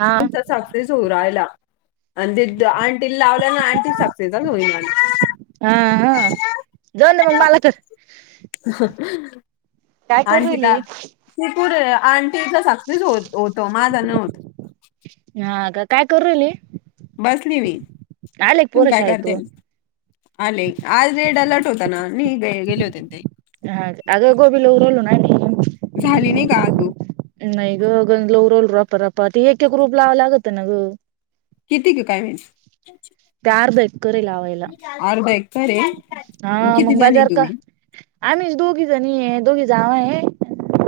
हा तुमचा साखरी झ उ रायला आणि त आंटी लाव. ना आंटी सगतयलो. हा दोन मग मालक. काय करू आणखी राहिली? तपूर आणि तेी तर सक्सेस हो होत माझं नव होत. हा का काय करूल बसलीवी तूम काय करते शाळेतून आले आज रेड अलर्ट होता ना. नाही ग गेले होते ते. हा अग गोबी ल रोल ना नाही. झाली नाही का अजू रप रप एक एक रुप लावं लागत ना गं. किती क काय म्हस. तयार देत करे लावायला अर्धा एकर आहे. आणि हा किती मग जणी बाजार का तुम्ही आमीच दोघीजणी दोघी जावा आहे.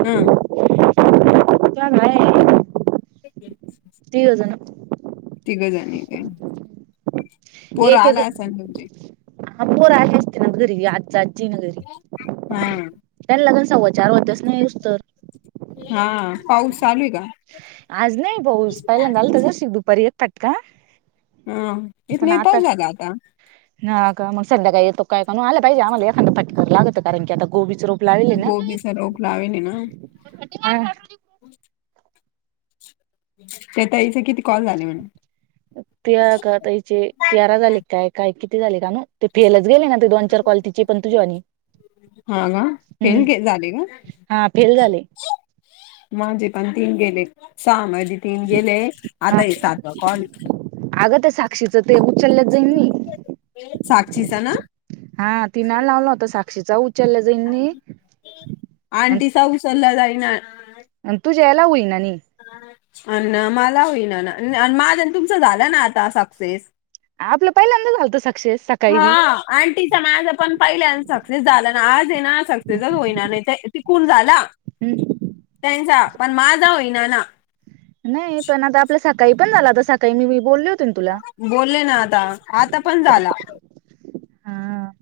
हम्म गाय आहे. हती [inaudible] तिघंजणी काय पोर एक एक आला अस ना तुमजे, हा पोर आली असतील ना घरी आज आजी ना घरी हा. त्याला लगन सव्वाचार वाजल्यास न आहे नुसत हा पाऊस चालू आहे का? आज नाही भाऊस पहिल्यांदाल तझ शिक दुपारी येतातात का? हा इत नाही पाऊस झाला आता. हा का मग संध्याकाळी येतो कायणून आला पाजे आमलाखादा फक्की करा लागतं कारणी आ गोबी च रोप लावले ना गोबीचा रोप लावेल ना. हा. हो. तेताईच किती? कॉल झाले म्हणे ते काताचे तिरा झाले काय काय किती? झा का ते फेलच गेले ना ते दोन चार क्लिटीचे पण तुझ्या आणि हा ग फेन झाले ग. हा फेल झाले माझे पण तीन गेले सहा माझे. तीन गेले आता हे सातवा कॉल साक्षीच ते उचलल्या जाईन नाही. साक्षीचा ना हा तिन नाही लावला होता साक्षीचा उचलला जाईनी. आंटीचा उसचला जाईना. आणि तू जेवला होईन. हायना मला होईना ना माझ्या तुमच झालं ना आता सक्सेस आपलं पहिल्यांदा झालत. हा आटींचा माझं पण पहिल्यादा सक्सेस झाला ना आज ये ना सक्सेसच होईणा नाही ते टिकून झाला त्यांचा पण माझा होईना ना. नाही पण आता आपल्या सकाळी पण झाला होता सकाळी मी बोललो होत. बोलले ना आता आता पण झाला. हा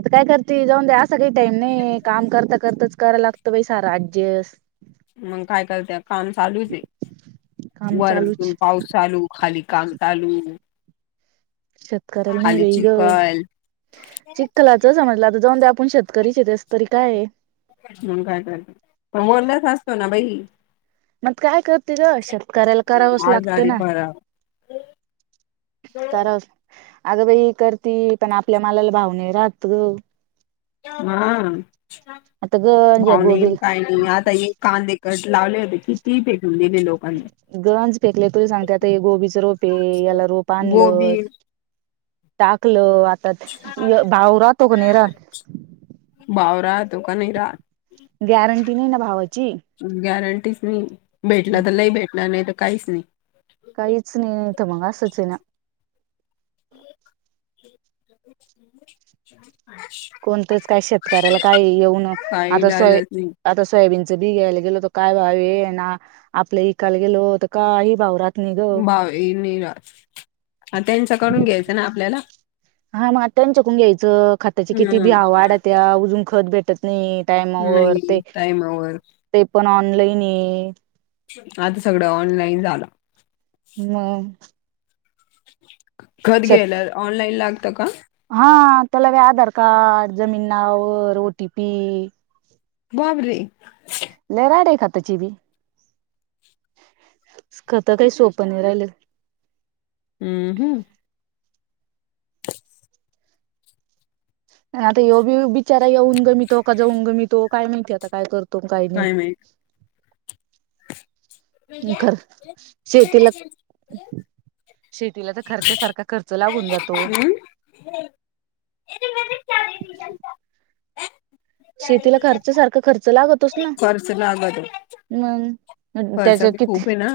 आता काय करते जाऊन द्या असा काही टाईम नाही काम करता करताच. करा लागत बाई सार ऍडजस्ट मग काय करते काम चालूच आहे काम चालूच वरतून पाऊस चालू खाली काम चालू. शेतकऱ्याला नाही खाली बाई गं. चिखल चिखखलाच समजलं आता जाऊन ते आपण शेतकरीचे तेस तरी काय आहे. काय काय पण मोलाच असतो ना बाई. मग काय करते ग शेतकऱ्याला करावंच लागत आजारी ना. पडा तर अग बाई करती. पण आपल्या मालाला भाव नाही राहत गं. हा आता गंज या भाव नाही गोबी काय नाही आता ये कांदे कशे. लावले होते किती पे लोकांनी गंज फेकले तुरी सांगते आता हे गोबीच रोप आहे याला रोप गोबी आणलं टाकलो. भाव राहतो का नाही राहात. गॅरंटी नाही ना भावाची. च नाही भेटला तर लई भेटला नाही तर काहीच नाही. काहीच नाही ये मग ये असच आहे कोणतच काय शेतकऱ्याला काही येऊन काही आता सोय इलाजच नाही आता सोयाबीन बघ्यायला गेलो तर काय भाव ना आपल्या विकायला गेलो तर काही भाव नाही ग भावी निरास ह त्यांच्याकडून घ्यायचं ना आपल्याला हा मग त्यांच्याकून घ्यायचं खताची किती भि हम्म वाढत्या अजून खत भेटत नाही टाईमवर नाही ते टाईमावर ते पण ऑनलाईन ये आता सगळं ऑनलाईन झालं मग खत श घ्यायला ला ऑनलाईन लागतं का हा त्याला व आधार कार्ड जमीन नावावर ओटी पी बाबरे त्याचीबी खता काही सोप नाही राहिलं हम्म हम्म, [unintelligible] आता येव बी बिचारा येऊन गमितो का जाऊन गमितो काय माहितीय आता काय करतो. तुम काही नाही. काय माहित खर शेतीला, शेतीला तर खर्च्यासारखा खर्च लागून जातो. मलता शेतीला खर्च सारखा खर्च लागतोस ना खर्च लागतो मग, खर्च त्याच्या बी किती खूप आहे ना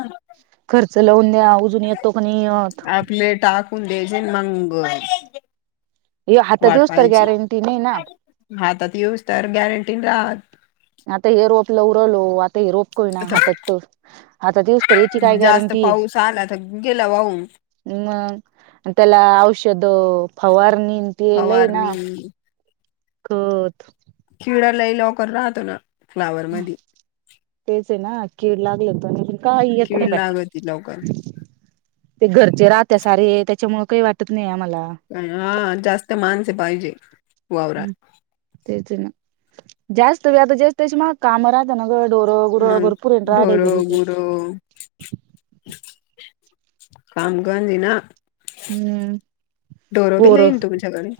खर्च लावून द्या अजून येतो क नाही येत. आपले टाकून द्यायचे मंग ये हात देऊस तर, गॅरंटी नाही ना. हा तर ते येऊच तर गॅरंटीने राहात लवलो आ ते रोपकय ना हातात आता तर हातात येऊस तर याची काय जास्त गॅरंटी आहे. पाऊस आला तर गेला वाहून हम मतेला औषध फवारनी येलय ना फवारणी खत शिवरालाई लॉकर राहतो ना फ्लावर मध्ये तेच आहे ना कीड लागले पण काय येत नाही कीड बा लागती लवकर ते घरचे राहत सारे, त्याच्यामुळे काही वाटत नाही आम्हाला हा जास्त माणसे पाहिजे. वावरात तेच आहे ना जास्त व आता जास्त म काम राहतना, डोर गुर मग भरपूर ए राड आहे ढोरं गरीब कामगंजी ना हम्म ढोरबी पोर लाईन तुमच्याकडे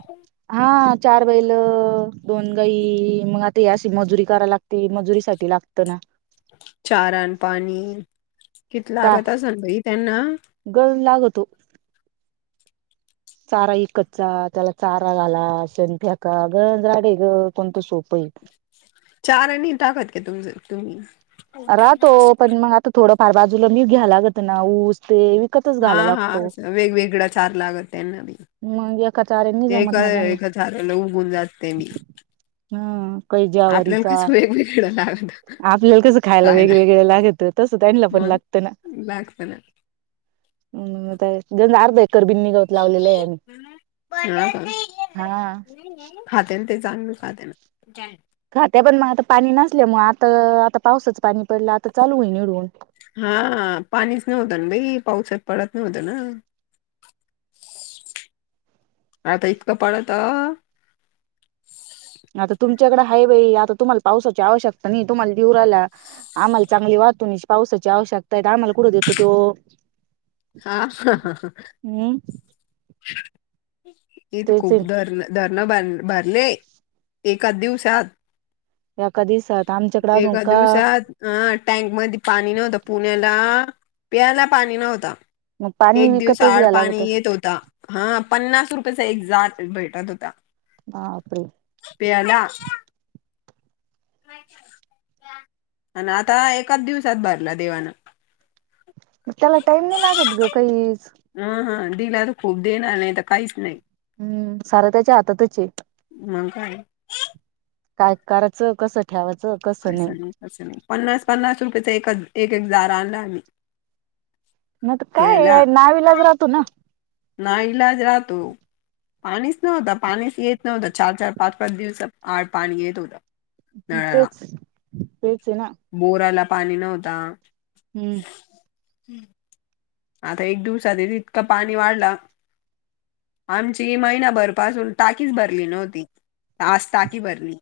हा चार बैल, दोन गई, मग आता यास मजुरी करायला लागते. मजुरी साठी लागतं ना. चारान पाणी किती चा लागत असल भाई त्यांना तो चारा इकचचा त्याला चारा झाला शंका गंडे ग कोणत सोप चार आणि टाकत का तुम तुम्ही राहतो. पण मग, आता थोडंफार बाजूला मी घ्याय लागत, ना ऊस ते.. विकतच हा, घालायला हा, लागतो. वेगवेगळं चार लागत त्यांना मी मग एका चचाऱ्यांनी जमत ना त्यानी चाराला उगून जात ते मी हम, कै आपल्याला जवारीचा कसं वेगवेगळं लागत आपल्याला कसं ख खायला वेगवेगळे लागत तस त्यांला पण मग लागत ना लागत ना हम् म जन आर् ब करबीन निघावत लावलेलं आहे. हा का हा, खाते ना ते जाण मि खा देनाय खात्या पण मग आता पाणी नसल्यामुळे, आता- आता पावसाचं पाणी पडलं आता चालूई निडून हा पाणीच नव्हतं ना, बाई पावसात पडत नव्हतं ना आता इतकं पडत तमच्याकड हाई आता तुम्हाला पावसाची आवशकता नाही. तुम्हालावराला आम्हाला चांग वाहतू पावसा आवश्यकता आम्हाला, कुठ देतो तो हा.. हम्म इथ तेच आहे. खूप धरण धरणं ब भारलेय एकाच दिवसात ना एका दिवसात आमच्याकडे अजून का एदवसात आठ टँक मध्ये पाणी नव्हता पुण्याला पियला पाणी नव्हता. मग पाणी एक दिवस विकतच आड घ्या पाणी लागतच येत होता हा पन्नास रुपये एक भेटत होत. ह अप्र पेला आणि आता एकाच दिवसात भरला देवानं. मग त्याला टाइम नाही लागत ग काही ह हा दिला तर खूप देणार नाही तर, काहीच नाही हम्म सार त्याच्या हातातच आहे मग काय काय करायचं कसं ठेवाचं कसं नाही कसं नाही पन्नास पन्नास रुपयेचा एकच एक एक दारा आणला आम्ही मग तर पेला काय नाविलाज राहतो ना ना इलाज राहतो पाणीच नव्हतं पाणीच येत नव्हतं चार चार पाच पाच दिवस पाणी येत होतं नळाला तेच तेच आहे ना बोराला पाणी नव्हता हम्म आता एक दिवसाात तितकं पाणी वाढला आमची महिनाभरपासून टाकीच भरली नव्हती आास ताकी भरली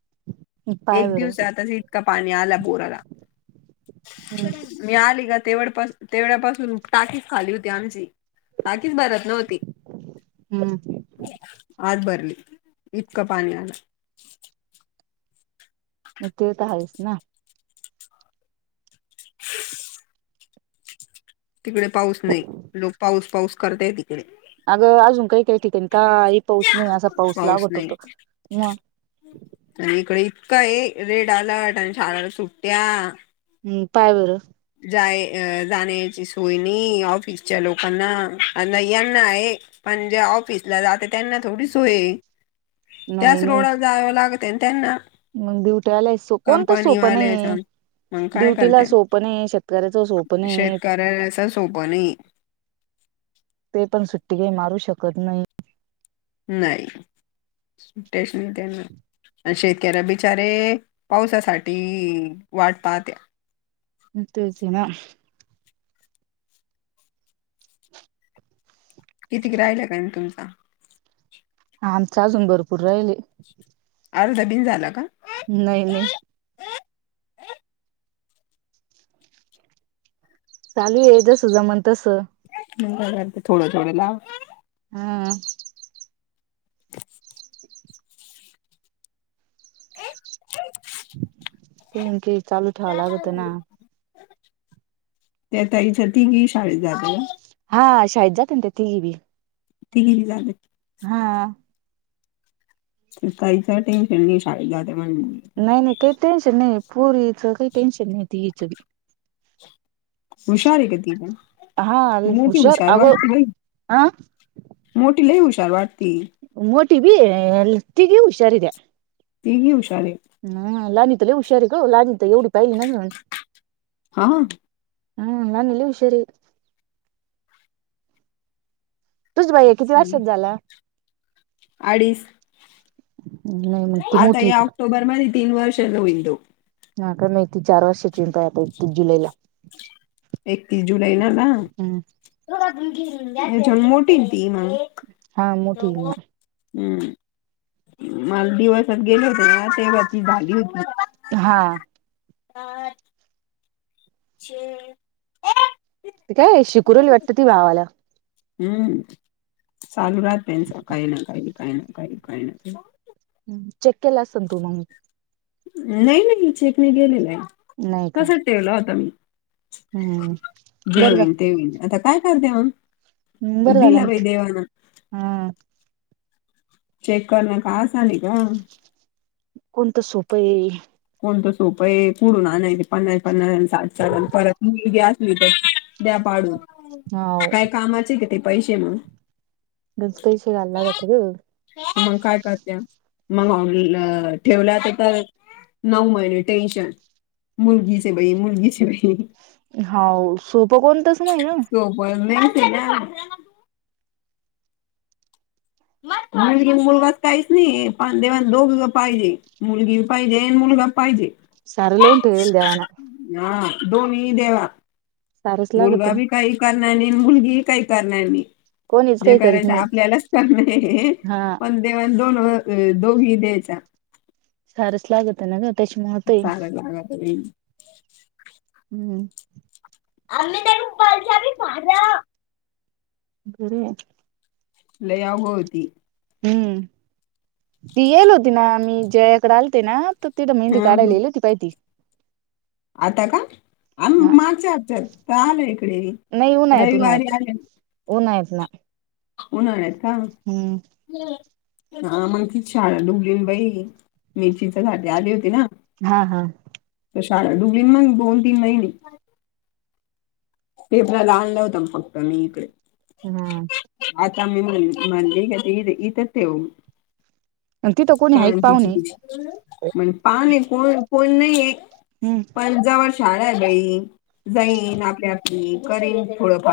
पाय एक बरं दिवस आतसीत का पाणी आला बोर आला हम्म मी आली का तेवपासून तेवढ्यापासून टाकीच खाली होती आमची बाकीच भरत नव्हती हम्म आज भरली इतका पाणी आला म ते तर आहेस ना ह तिकडे पाऊस नाही लोक पाऊस पाऊस करतय तिकडे अगं अजून काही काही ठिकाणी काही पाऊस नाही असा पाऊस ला आवट होतो म काय रेड अलर्ट आणि झााराला सुट्ट्या हम्म पाय बरं जाण्याची सोय ऑफिसच्या लोकांना नना आहे म्हणजे ऑफिसला जाते त्यांना थोडी सोय नाही त्याच नाही रोडला जाव लागत आणि त्यांना मग ड्युटीला कोणत सोप नाही कंपनीवाल्याचा मग काय ड्युटीला करत्या सोपं शेतकऱ्याच सोपन शेतकऱ्याला असं सोपं नाही ते पण सुट्टी काही मरू शकत नाही नाही स्टेशन देणार आणि शेतकऱ्या बिचारे पावसासाठी वाढत त्या्या तेस ना कितीक राहिलं काय म तुमचा हा आमच अजून भरपूर राहिले अर्ध बीन झाला का नाही नाही चालू आहे जस जमन तस. म थोडं थोडे लाव. हम्. काही ना काही चालू ठेवां लागत ना. त्या तईच्या तिघी शाळेत जात. हा शाही जातंत तिघी भ, तली झाले. त साईसाठी फेणी शालाात म्हणज. नाही नाही काही टेन्शन नाही प पुरीच काही टेन्शन नाही तच हुशारी कधी पण हा मोठी हुशार अगो वाट गई. अ मोट लई ह शारवार त. टी बी ल ती ग हुषार द. तेघ हुशार. हम लाणी त ल हुशारी का लाणी तर एवढी पाहिली ना हा हा न नली उषरी तुझ भाई किती वर्षात झाला अडीच नाही मग ती आता मोठी आहे या का ऑक्टोबर म तीन वार लू होल हा का मा त चार वर्षचीिंत आता एकती जुलैला. एकतीस जुलै ना ना हम्म जन मोठी ती. हा मोठीक ना. हम्म मला दिवसात गेले होते ना तेव्हा ती झाली होती. हा. आ. े [unintelligible] ते काय शिकुरला वाटतं ती भावाला. हम्म चालू राहत त्यांच काही ना काही काही ना काही काही ना काही चेक केला अस तु मग. नाही नाही चेक म गेलेला नाही आहे का कसं ठेवला होता मी. हम्म जे बर जा. होईल ते होईल आता काय करते मग. हम्म बरं झालं दिला ना भाई ते. देवाना. हा चेक करणार कासा न का. कोणतं सोपं आहे. ण त सोप आहे पुडून आणाय पन्नास पन्नाठ परत. द्या पाडून हाव काय कामाचे का ते पैसे म्हण. गंज पैसे घालायला लागते ग मग काय करात्या मगवून गलं ठेवला तर तर नऊ महिने टेशन मुलगीचे बई मुलगीचे बई होा सोपं कोणतच नाही ना ह ना मग मुलगी मुलगाच काहीच नाही पण देव दोघ पाहिजे मुलगी पाहिजे आणि मुलगा पाहिजे. सार लवन ठेल देवाना. हा दोन्ही देवा सारच लागत मुलगा ना बी काही करणार नाही आणि मुलगीहीी काही करणार नाही. कोणीच जे काही करीत करायचं नाही आपल्यालाच कर नाही हा पण देव दोन. अ दोघी द्यायच्या. हारस लागत नग. त्याच महत आहे सारा लागत बाई. हम्म. आम्ही त्या पालच्या माझ्या. बर. लयाव होती. हम्म ती येईल होती ना मी जयाकडे आलते ना. तिथ मेंदी हा ह काढालाेली होतीहिती. आता का आ हा माझ्या आच्यात रा आलं इकडे. नाही उन्हाळ्यात रविवारी उन्हाळ्यात आहे. उन्हाळ्यात ना. हो न, न य का? हम्म हा मग ति शाळा [unintelligible] बाई! [unintelligible] आली होती ना? हा हा. शाळा [unintelligible] मग दोन, तीन महिने पेपराला आणला होता, फक्त मी इकडे हम्म! आता मी म्हणे क इथंच ठऊ. अन तिथं [unintelligible] कोणी आहे का पाहुणे कोण नाहीये.? हम्म पण जवळ शाळ देई जाईन, आपली आपली करीन थोडं फार